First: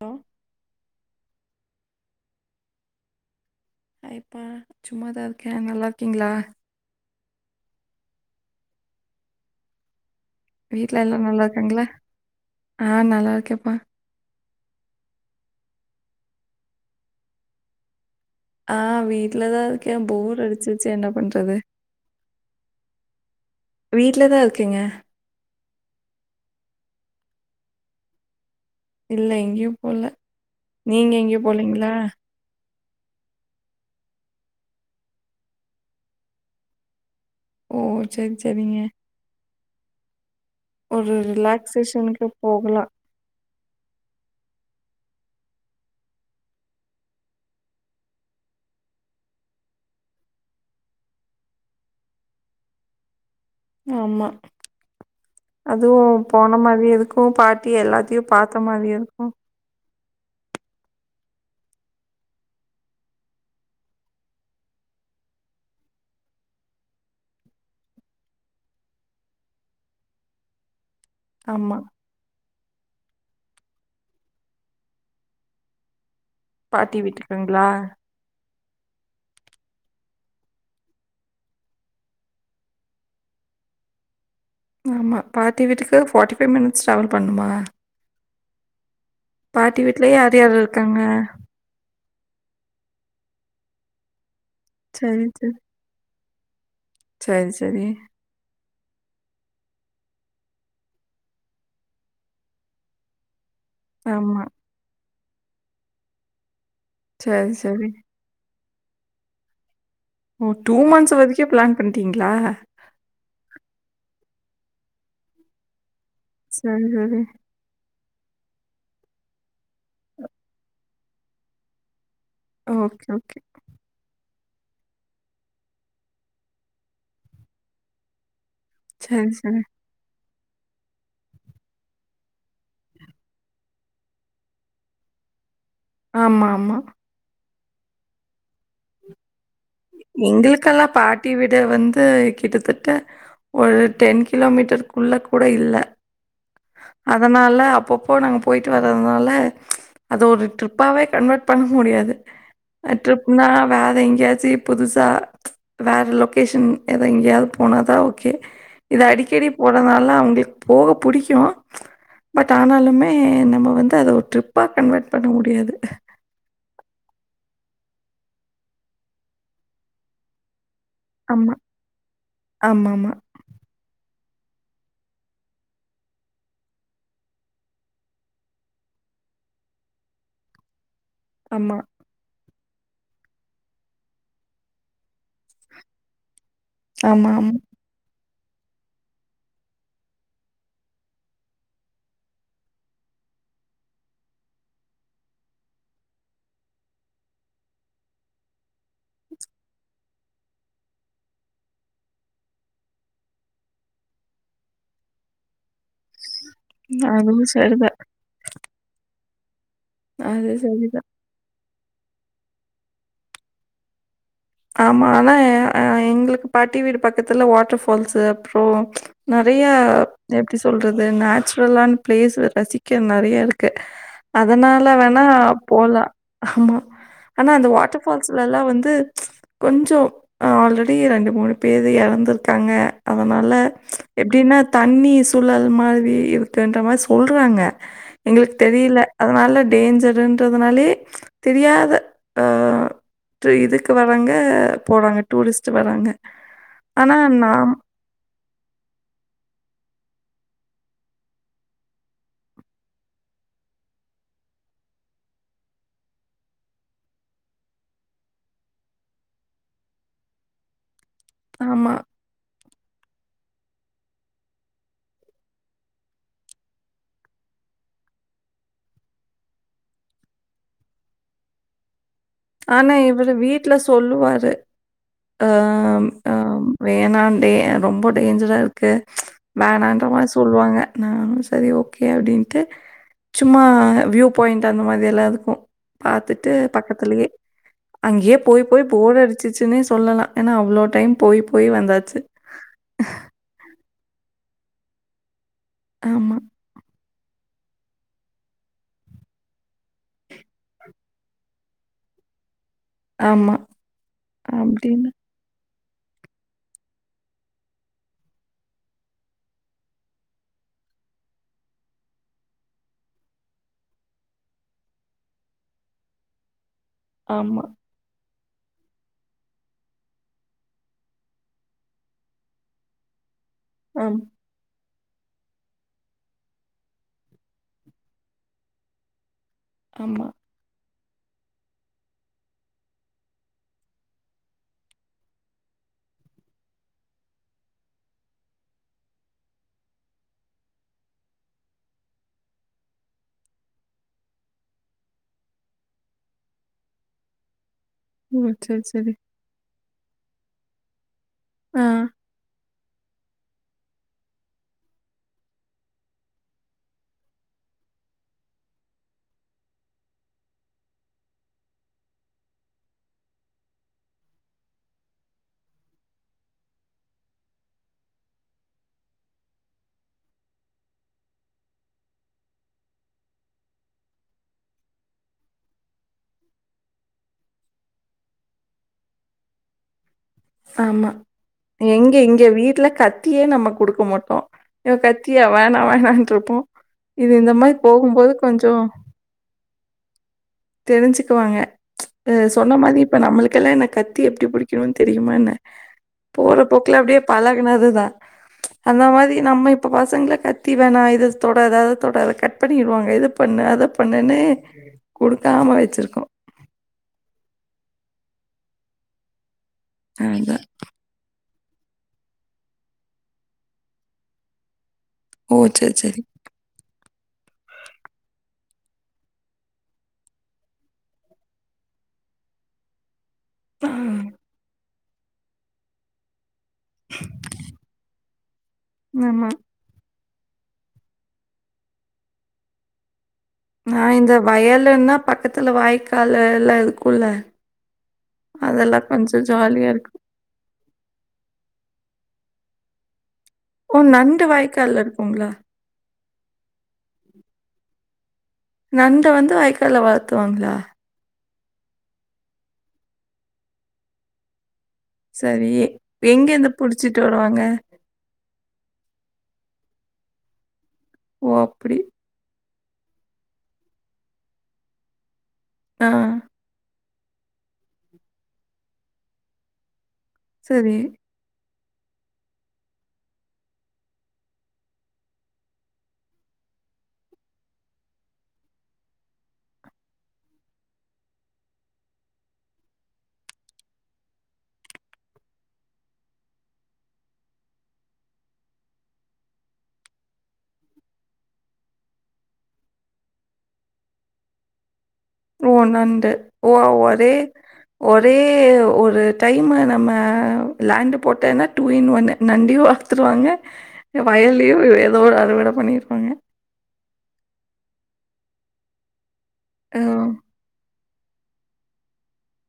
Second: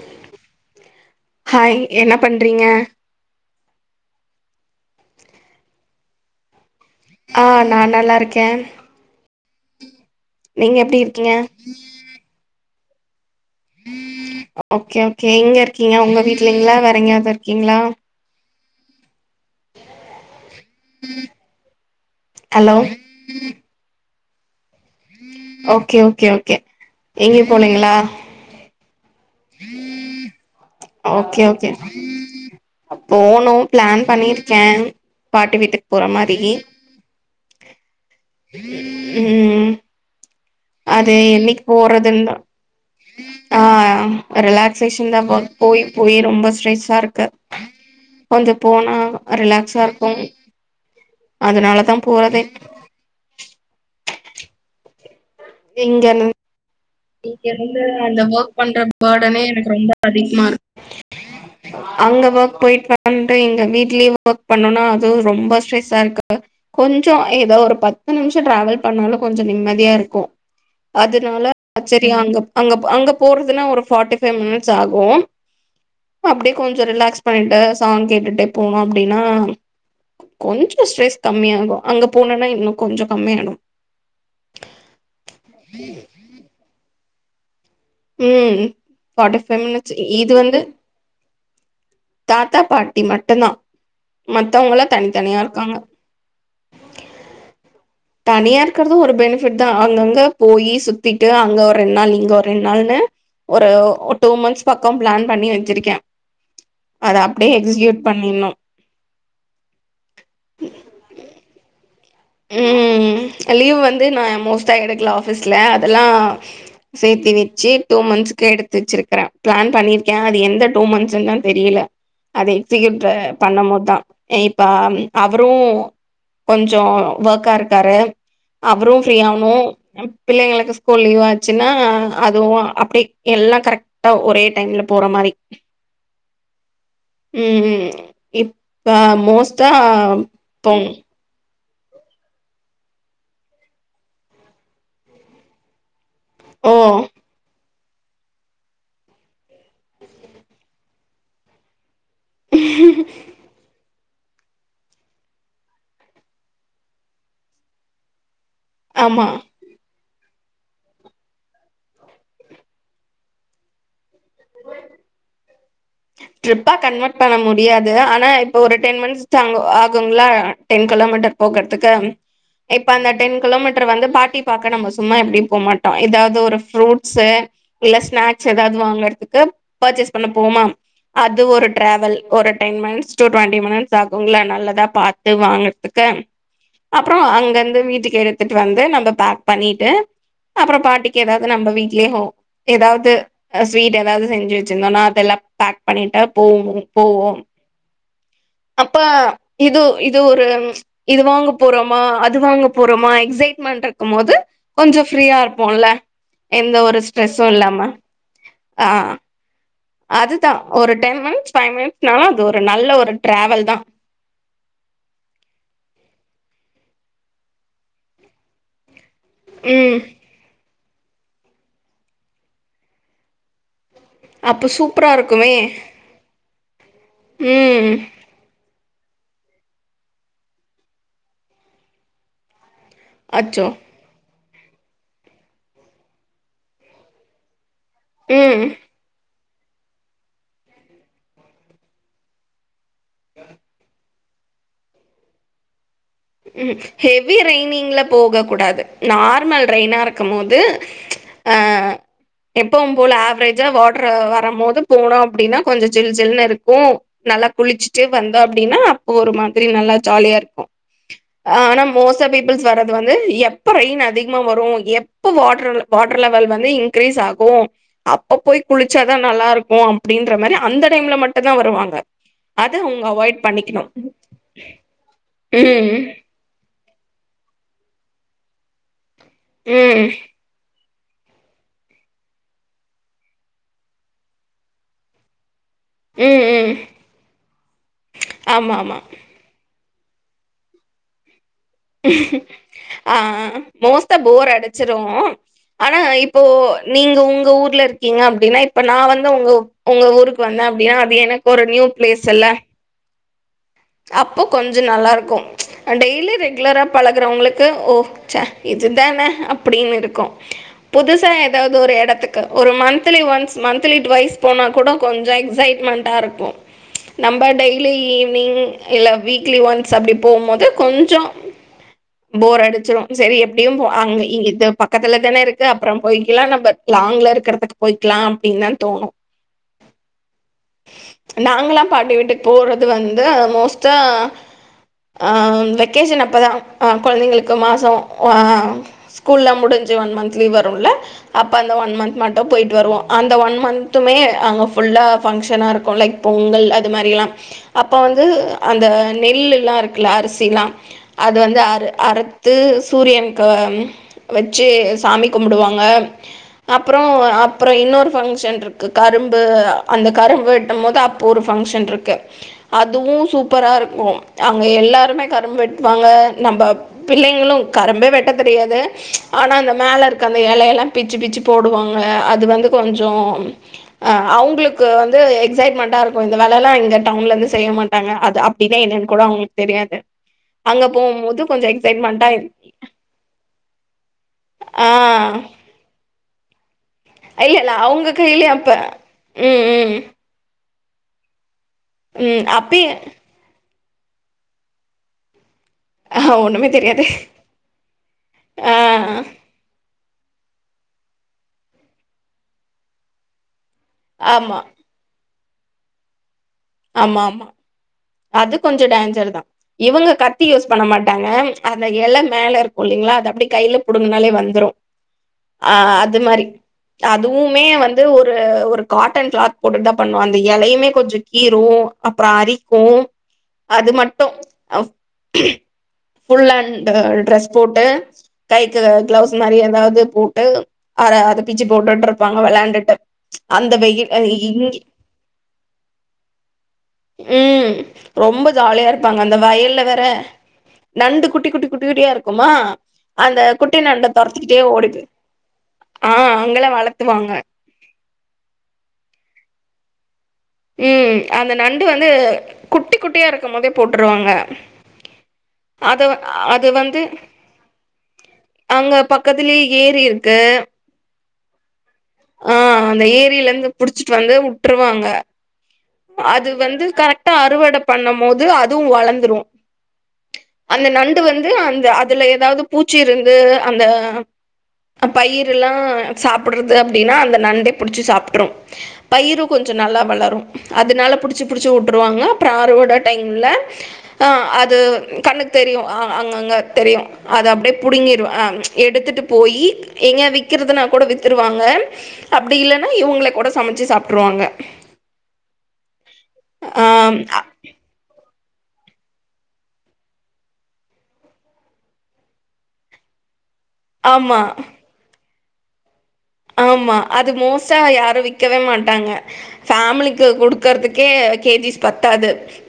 Hello hi என்ன பண்றீங்க hi பா சும்மாதாருக்க நல்லாருக்கீங்ளா ஆ நா நல்லாருக்க எப்டி வீட்ல எல்லா இருக்கீங்க நல்லாருக்காங்ளா ஆ நல்லாருக்கேப்பா ஓகே ஓகே எங்க இருக்கீங்க உங்க வீட்லைங்களா வேற எங்கயாது இருக்கீங்ளா ஆ வீட்லதா இருக்கே போர் அடிச்சுச்சு என்ன பண்றது ஹலோ வீட்ல தா இருக்கேங்க ஓகே ஓகே ஓகே எங்கயு போலைங்களா இல்ல எங்கேயு போல நீங்க எங்கேயு ஓகே ஓகே போலீங்களா போனு ப்ளன் பண்ணிருக்க பாட்டி வீட்டுக்கு போற மாரி ஓ சரி சரிங்க ம் ஒரு அது என்னிக்கு போறதுன் ரிலாக்சேஷனுக்கு தா போகலா ஆ ரிலக்சேஷன் தா போ போய் ரொம்ப ஸ்ட்ரெஸா இருக்கு கொஞ்சோ போனா ரிலாக்ஸா இருக்கு அதனாலதா போறதே ஆமா அதுவு இங்க போன மாரி இருக் இங்க இருந்து அந்த ஒர்க் பண்ற இருக்கு பா்டனே எனக்கு ரொம்ப அதிகோ அங்க ஒர்க் போய்ட்டு வந்து இங்க வீட்லயு ஒர்க் பண்ணுனா அதுவு ரொம்ப ஸ்ட்ரெஸ்சா இருக்கு கொஞ்சோ ஏதோ ஒரு பத்து நிமுஷோ ட்ரவல் பண்ணாலு கொஞ்ச நிம்மதியா இருக்கு அதுனா ஆமா அங்க அங்க அங்க போறதுனா ஒரு பார்ட்டி ஃபைவ் மினிட்ஸ் ஆகு அப்டியே கொஞ்சோ பாட்டி ரிலக்ஸ் பண்ணிட்டு வீட்டுக்குங்களா சாங் கேட்டுட்டே போனோ அப்டின்னா கொஞ்சோ ஸ்ட்ரெஸ் கம்மியாகு அங்க போனனா இன்னு கொஞ்சோ கம்மியாடு ஆமா பாட்டி வீட்டுக்கு ஃபார்டிஃபைவ் மினிட்ஸ் ட்ரவல் பண்ணுமா ம் பார்ட்டி ஃபைவ் பாட்டி மினிட்ஸ் வீட்ல இது யார் யார் வந்து இருக்காங்க தாத்தா பாட்டி மட்டு்ந்தா மத்தவங்கல்லா சரி தனித்தனியா சரி இருக்காங்க சரி சரி தனியா இருக்கறது ஒரு பெனிபிட் தா அங்கங்க போயி சுத்திட்டு அங்க ஒரு ரெண்டு நாள் இங்க ஒரு ரெண்டு நாள்ல ஒரு டூ ஆமா. மந்த்ஸ் பக்கோ ப்ளன் பண்ணி வச்சிருக்க அத அப்டியே சரி, சரி. எக்ஸிகியூட் பண்ணிட்னு ஓ டூ மந்த்ஸ் வரைக்கே ப்ளன் பண்ட்டீங்ளா ம் லீவ் வந்து நா மோஸ்ட்டா எடுக்கல ஆஃபீஸ்ல அதெல்லா சரி, சரி. சேத்தி வி சேர் டூ மந்த்ஸ்க்கு எடுத்து வச்சிருக்கிற ப்ளன் பண்ணிருக்க அது எந்த டூ மந்த்ஸ்ன் தா தெரியல அத எக்ஸிக்யூட் ஓகே, அ ஓகே. பண்ணபோதா அ இப்ப அவரு கொஞ்சோ ஒர்க்கா இருக்காரு அவரு சரி, ஃப்ரீயாவணு சரி. பிள்ளைங்களுக்கு ஸ்கூல் லீவ் ஆச்சுன்னா அதுவு அப்டி எல்லா கரெக்ட் டா ஒரே டைம்ல போற மாரி ஆமா ஆமா ம் ம் இப்ப மோஸ்டா போ குட்டி விட வந்து கிட்டத்தட்ட ஒரு டென் கிலோமீட்டருக்குள்ள கூட இல்ல ஓ அதனால அப்பொப்போ நாங்க போயி்ட்டு வர்துனால அத ஒரு ட்ரிப்பாவே கன்வெர்ட் பண்ண முடியாது ட்ரிப்புனா வேற எங்கியாச்சீ புதுசா வேற லொகேஷ்ன் ஏதோ எங்கேயாவுது போன தா ஓகே இது ஆமா அடிக்கடி போறதுனால அவுங்களுக்கு போக புடிக்கு பட் ஆனாலுமே நம்ம வந்து அத ஒரு ட்ரிப்பா கன்வெர்ட் பண்ண முடியாது ட்ரிப்பா கன்வெர்ட் பண்ண முடியாது ஆனா இப்ப ஒரு டென் மினிட்ஸ் தாங்குங்ளா டென் கிலோமீட்டர் ஆமா. போகுறதுக்கு இப்ப அந்த ஆமாமா. டென் கிலோமீட்டர் வந்து பாட்டி பாக்க நம்ம சும்மா எப்டிம் போமாட்டோ எதாவுது ஒரு ஃப்ரூட்ஸு இல்ல ஸ்நாக்ஸ் எதாவுது வாங்குறதுக்கு பர்ச்சேஸ் பண்ண போவோமா அது ஒரு ஆமா. டிராவல் ஒரு டென் மனிட்ஸ் டுவெண்ட்டி மினிட்ஸ் ஆகுங்களா நல்லதா பாத்து வாங்குறதுக்கு அப்றோ ஆமாமா. அங்கிருந்து வீட்டுக்கு எடுத்துட்டு வந்து நம்ம பேக் பண்ணிட்டு அப்றோ பாட்டிக்கு எதாவுது நம்ம வீட்லியே ஹோ எதாவுது சுவீட் எதாவுது செஞ்சு வச்சிருந்தோனா அதெல்லா பேக் பண்ணிட்டா போவு போவோம் அப்பா இது இது ஒரு இது வாங்க போறோமா அது வாங்க போறோமா எக்ஸைட்மென்ட் இருக்கு போது கொஞ்சோ ஃப்ரீயா இருப்போல்ல எந்த ஒரு ஸ்ரெஸ்சு அதுவும் இல்லாம சரிதான். அ அது சரி தா டென் மினிட்ஸ் ஃபைவ் மினிட்ஸ்னாலு அது ஒரு நல்ல ஒரு டிரவெல் தா ஆமா ஆனா எங்களுக்கு பாட்டி வீடு பக்கத்துல வாட்டர் ஃபால்ஸு அப்றோ நெறைய ம் எப்டி சொல்றது நேச்சுரலானா பிளேஸ் ரசிக்க நெறைய இருக் கு அப்ப அதுனால சூப்பரா வேணா இருக்குமே போலா ஆமா ஆனா அந்த ம் வாட்டர் ஃபால்ஸ்ல்லா வந்து கொஞ்சோ ஆல்ரெடி ரெண்டு மூணு பேரு எறந்துருக்காங்க அதுனால அச்சோ எப்டின்னா தண்ணி சூழல் மாரி இருக்குன்ற மாரி சொல்றாங்க எங்களுக்கு ம் தெரியில அதுனால டேஞ்சருன்றதுனாலயே தெரியாத அ இதுக் வராங்க போறாங்க டூரிஸ்ட் வராங்க ம் ஆனா ஹெவி நாம் ரெய்னிங்ல போக கூடாது நார்மல் ரெய்னா இருக்கு போது அ எப்பவு போல ஆவரேஜா வாட்ரு வர போது போனோ அப்டின்னா கொஞ்சோ ஜில் ஜில்னு இருக்கு நல்லா குளிச்சுட்டு வந்தோ அப்டின்னா அப்போ ஒரு மாதிரி நல்லா ஜாலியாருக்கு ஆனா ஆமா. மோஸ் ட்டா பீப்பிள்ஸ் வர்றது வந்து எப்ப ரெயின் அதிகமா வரு எப்ப வாட்டரு வாட்டரு லெவல் வந்து இங் கிரீஸ் ஆகு அப்ப போய் குளிச்சாதா நல்லா இருக்கு அப்டின்ற மாரி அந்த டைம்ல மட்டுந்தா வருவாங்க அத ஆனா அவங்க இவரு அவாய்ட் வீட்ல பண்ணிக்கணும். சொல்லுவாரு அ ம் வேணா டே ரொம்ப டேஞ்சராருக்கு வேணான்ற ம் மாரி சொல்லுவாங்க நானு சரி ஓகே அப்டின்ட்டு சும்மா வியூ பாயிண்ட் அந்த மாரி எல்லா இருக்கு ம் பாத்துட்டு ம் பக்கத்தலயே அங்கியே போய் ஆமா போய் ஆமா. போர் அடிச்சுச்சுன்னே சொல்லலா ஏனா அவ்ளோ டைம் போய் போயி வந்த ஆ மோஸ்டா போர் அடிச்சுரு ஆனா ஆமா. இப்போ நீங்க உங்க ஊர்ல‌ இருக் கிங்க அப்பிடின்னா இப்ப நா வந்து ஒங்க ஒங்க ஊருக்கு வந்தே அப்பிடின்னா அது எனக்கு ஒரு நியூ பிளேஸ் இல்ல ஆமா அப்ப கொஞ்ச அப்படின்னு நல்லாருக்கும் டெய்லி ரெகுலரா பழகுறவங்களுக்கு ஓ சே இதுதானே அப்டின்னு இருக்கு புதுசா எதாவது ஒரு எடத்துக்கு ஒரு மந்த்லி ஒன்ஸ் மந்த்லி டுவைஸ் போனா கூட கொஞ்ச எக்ஸைட்மண் டா இருக்கு நம்ப ஆமா. டெய்லி ஈவ்னிங் இல்ல வீக்லி ஒன்ஸ் அப்டி போம் போது கொஞ்சோ போர் அடிச்சுரு சரி டியு அங் ஆம். இங் த பக் கத்துல தான இருக்கு அப்புறம் போயிக்கலா நம்ம லாங்க்ல இருக்கறதுக்கு போயிக்கலாம் அப்பிடின் தான் தோணு ஆமா நாங்கல்லா பாட்டி வீட்டுக் போறது வந்து மோஸ்டா ஆ வெக்கேஷன் அப்ப தா கெழந்தைங்களுக்கு மாசோ ஆ ஸ்கூல்லா முடுஞ்சு ஒன் மன்த் லீவ் வருல்ல அப்ப அந்த ஒன் மந்த் மட்டு போயிட்டு வருவோ அந்த ஒன் மந்த்துமே அங்க ஃபுல்லா பங்ஷனா இருக்கு லைக் பொங்கல் அது மாரி எல்லா அப்ப வந்து ஓ! சரி, அந்த சரி. நெல்லுல்லா இருக்குல்ல அரிசிலா அது வந்து ஆ. அறு அறுத்து சூரியன்க்கு வெச்சு சாமி கும்புடுவாங்க அப்பறோ அப்புற இன்னொரு பங்க்ஷன் இருக்கு கரும்பு அந்த கரும்பு வெட்டும் போது அப் ஒரு பங்ஷன் இருக்கு அதுவு சூப் பரா இருக்கு அங்க எல்லாருமே கரும்பு வெட்டுவாங்க நம்ப பிள்ளைங்களு கரும்பே வெட்ட தெரியாது ஆனா அந்த மேல இருக்கு அந்த எலயலா பிச்சு பிச்சு போடுவாங்க அது வந்து கொஞ்சோ அ அவங்களுக்கு வந்து எக்ஸைட்மெண்ட்டா இருக்கு இந்த வேலைல்லா இங்க டவுன்ல இருந்து செய்ய மாட்டாங்க அப்படின்னா என்னன் கூட அவங்களுக் தெரியாது அங்க ஆமா. போம்போது எங்க இங்க வீட்டுல கத்தியே நம்ம குடுக்க மாட்டோ யோ ஆ கத்தியா வேணா வேணான்ருப்போ இது இந்த இல்ல இல்ல மாரி அவங்க போகும்போது கையிலே அப்ப கொஞ்சோ ம் ம் தெரிஞ்சுக்குவாங்க அ ம் சொன்ன அப்பயே மாதிரி இப்ப நம்மளுக்கெல்லா என்ன கத்தி எப்படி புடிக்கணுன் தெ ரியுமா என்ன ஆ ஒண்ணுமே போறபோக்குல தெரியாது அப்படியே பழகுனதுதா ஆ அந்த மாரி நம்ம இப்ப பசங்கள கத்தி வேணா இது தொடாத அத தொடாத கட் பண்ணிடுவாங்க இது பண்ணு அத பண்ணுன்னு ஆமா கொடுக்காம வச்சிருக்கோ ஆமா ஆமா அது கொஞ்ச டேஞ்சர் தா இவங்க கத்தி அதான். யூஸ் பண்ண மாட்டாங்க அந்த எல மேல இருக்கு இல்லைங்களா அது அப்படி கையில புடுங்கனாலே வந்துரு ஓ! ஆ சரி, அது சரி. மாரி அதுவுமே வந்து ஒரு ஒரு காட்டன் கிளாத் போட்டுட்டு தா பண்ணு அந்த எலையுமே கொஞ்ச கீரு அப்பறோ அரிக்கு அது மட்டு ஃபுல் அண் டு டிரெஸ் போட்டு கைக்கு கிளவுஸ் ஆமா. மாரி ஏதாவது போட்டு அர அத பிச்சி போட்டுட்டு இருப்பாங்க வெளாண்டுட்டு அந்த நா வெயில் இந்த இங்க வயலுன்னா பக்கத்துல வாய்க்காலு எல்லா இருக்கு ம் ரொம்ப ஜாலியா இருப்பாங்க அந்த கொஞ்சம் வயல்ல ஜாலியா வேற இருக்கும். நண்டு குட்டி குட்டி குட்டி குட்டியா இருக்குமா அந்த குட்டி ஓ! நண்ட நண்டு தொரத்திக்கிட்டே வாய்க்கால்ல ஓடுது இருக்குங்களா? ஆ அங்கள வளத்துவாங்க நண்ட வந்து வாய்க்கால்ல வளத்துவாங்களா ம் அந்த நண்டு வந்து குட்டி குட்டியா இருக்கும் போதே போட்டுருவாங்க செரி அத எங்க அது இருந்து வந்து புடிச்சிட்டு வருவாங்க அங்க பக்கத்துலயே ஏரி இருக்கு ஓ அப்டி அ அந்த ஏரியில இருந்து புடிச்சிட்டு வந்து விட்டுருவாங்க ஆ. அது வந்து கரெக்டா அறுவடை பண்ணும் போது அதுவு வளந்துரு அந்த சரி. நண்டு வந்து அந்த அ அதுல ஏதாவது பூச்சி இருந்து அந்த பயிர எல்லா சாப்டுறது அப்டின்னா அந்த நண்டே புடிச்சி சாப்ட்டுரு பயிரும் கொஞ்சோ நல்லா வளரு அதனால புடிச்சு புடிச்சு விட்டுருவாங்க அப்பற அறுவட டைம்ல அ அது கண்ணுக்கு தெரியு அங்கங்க தெரியு அது அப்டியே புடுங்கிருவ எடுத்துட்டு போய் எங்க விக்கறிறதுனா கூட வித் வித்ருவாங்க அப்டி இல்லைன்னா இவங்களே கூட சமைச்சு சாப்ட்டுருவாங்க ஒ நண்டு ஒ ஓரே ஆ ஒரே ஒரு டைமு நம்ம லேண்டு போட்டேன்னா டூ இன் ஒன் [unintelligible] வித்துருவாங்க ஆமா வயல்லேயு ஏதோ ஒரு அறுவடை பண்ணிருவாங்க ஆமா அது மோஸ்டா யாரு விக்கவே மாட்டாங்க ஓ! ஃபேமிலிக்குடு இருக்கிறதுக்கே கே ஜி ஸ் பத்தாது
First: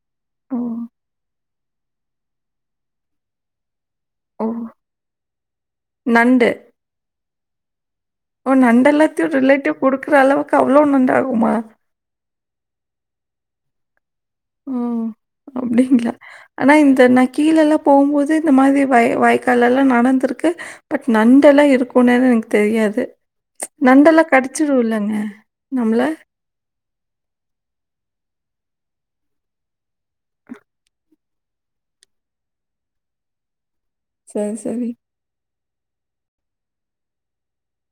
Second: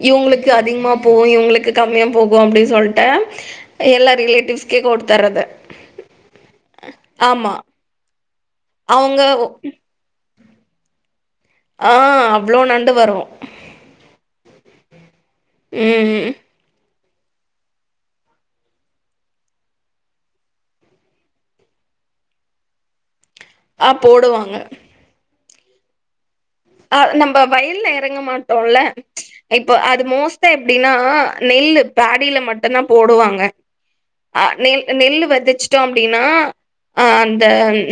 இவங்களுக்கு ஓ! அதிகமா போகும் இவங்களுக்கு கம்மியா போகு அப்டின்னு சொல்லிட்டு எல்லா ஓ! ரிலேட்டிவ்ஸ்க்கே கொடுத்ரது நண்டு. ஆமா ஓ நண்ட அவுங்க எல்லாத்தையு ஒ ரிலேட்டிவ் குடுக்குற அளவுக்கு அவ்வளோ நண்டாகுமா அ அவ்ளோ நண்டு வரு ம் அப்டிங்களா ம். ஆனா இந்த நான் கீழல்லா போகும்போது இந்த மாதிரி வய வயக்காலெல்லா நடந்துருக்கு பட் நண்டெல்லா இருக்குனேன்னு எனக்கு தெரியாது ஆ நண்டெல்லா போடுவாங்க. கடிச்சுடு இல்லங்க நம்மள அ நம்ம வயல்ல எறங்க மாட்டோம்ல இப்போ அது மோஸ்டா எப்டின்னா நெல்லு பாடியில மட்டுதா போடுவாங்க அ அ சரி, நெல் சரி. நெல் வெதச்சிட்டோ அப்டின்னா அ அந்த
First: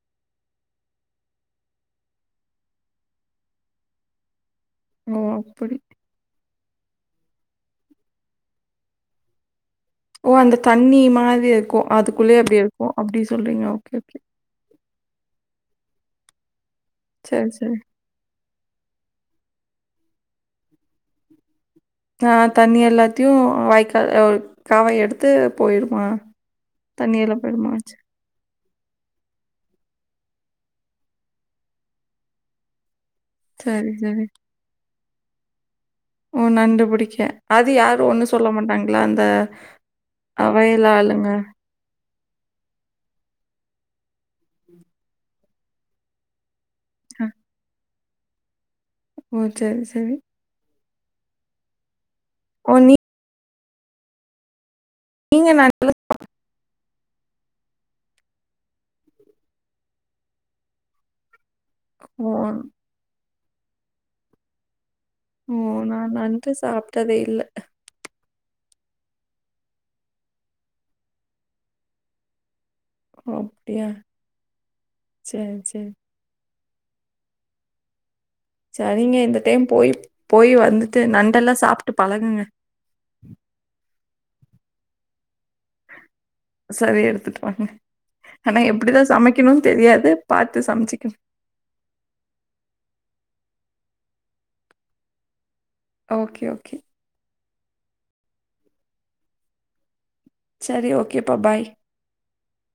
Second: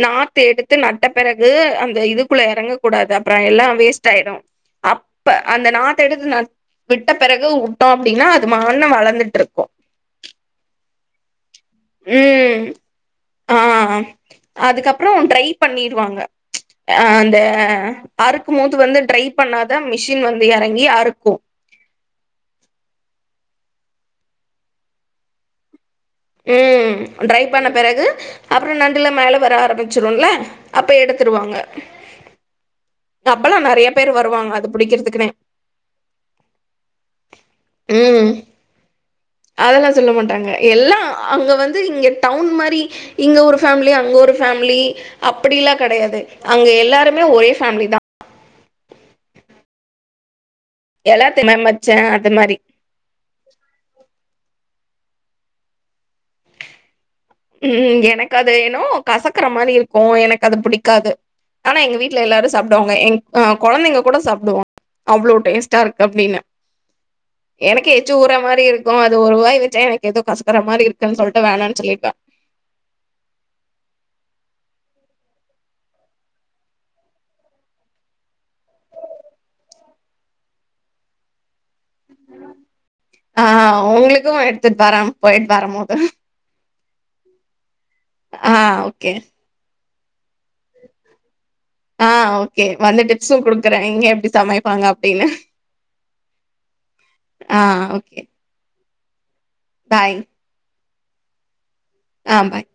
நாத்து எடுத்து நட்ட பெறகு அந்த இதுக்குள்ள எறங்கக்கூடாது அப்பற எல்லா வேஸ்ட் ஆயிடு ஓ! அப்ப அந்த அப்படி. நாத்து எடுத்து விட்ட பிறகு வுட்டோ அப்டின்னா அது [unintelligible] வளந்துட்டு இருக்கு ஓ அந்த தண்ணி மாதிரி இருக்கு அதுக்குள்ளயே அப்டி ம் இருக்கு அப்டி ஆ சொல்றீங்க ஓகே ஓகே அதுக்கப்றோ ட்ரை பண்ணிடுவாங்க அ அந்த சரி, சரி. அறுக்கு போது வந்து ட்ரை பண்ணன்னுதா மிஷின் வந்து எறங்கி அறுக்கு அ தண்ணி எல்லாத்தையு வாய்க்கால் காவ எடுத்து போயிடுமா ம் ட்ரை பண்ண பிறகு அப்பற நண்டல்லா மேல வர ஆரம்பிச்சுரல அப்ப எடுத்துடுவாங்க அப்பெல்லா நெறைய சரி, பேரு சரி. வருவாங்க அது புடிக்கிறதுக்குனே ஒ நண்டுபுடிக்க அது யாரு ஒண்ணு ம் சொல்ல மாட்டாங்களா அந்த அதெல்லா சொல்ல மாட்டாங்க வயலு எல்லா ஆளுங்க அங்க வந்து இங்க டவுன் மாரி இங்க ஒரு ஃபேமிலி அங்க ஒரு ஃபேமிலி அப்டிலா கெடையாது அங்க எல்லாருமே ஒரே ஃபேமிலி தா ஒ செரி செரி எல்லாத்தையு [unintelligible] அந்த மாதிரி ஒ நீ நீங்க [inaudible] ம் எனக்கு அது ஏனோ கசக்கற மாரி இருக்கு எனக்கு அது புடிக்காது ஆனா எங்க வீட்ல ஓ! எல்லாரு சாப்டுவாங்க எங் அ கொழந்தைங்க கூட சாப்டுவா அவ்ளோ ஓ! டேஸ்டா இருக்கு நான் அப்டின்னு நண்டு சாப்பிட்டதே இல்ல. எனக்கு எச்சி ஊற மாரி இருக்கு அது ஒரு வாய் வெச்சா எனக்கு எதோ கசக்கற மாரி இருக்குன் சொல்ட்டு வேணானு சொல்லிடுவ ஒ அப்டியா சேர் சேர் சரிங்க இந்த டைம் போய் போய் வந்துட்டு நண்டெல்லா சாப்ட்டு பழகுங்க ஆ உங்களுக்கு எடுத்துட் வர போயிட் வரம் போது சரி எடுத்துட்டு ஆ ஓகே க்கணுன் தெரியாது பாத்து சமைச்சுக்க ஆ ஓகே வந்து டிப்ஸு குடுக்கற இங்க எப்டி சமைப்பாங்க அப்டின்னு ஓகே ஓகே ஆ ஓகே பாய் சரி ஓகேப்பா பாய் ஆ பாய்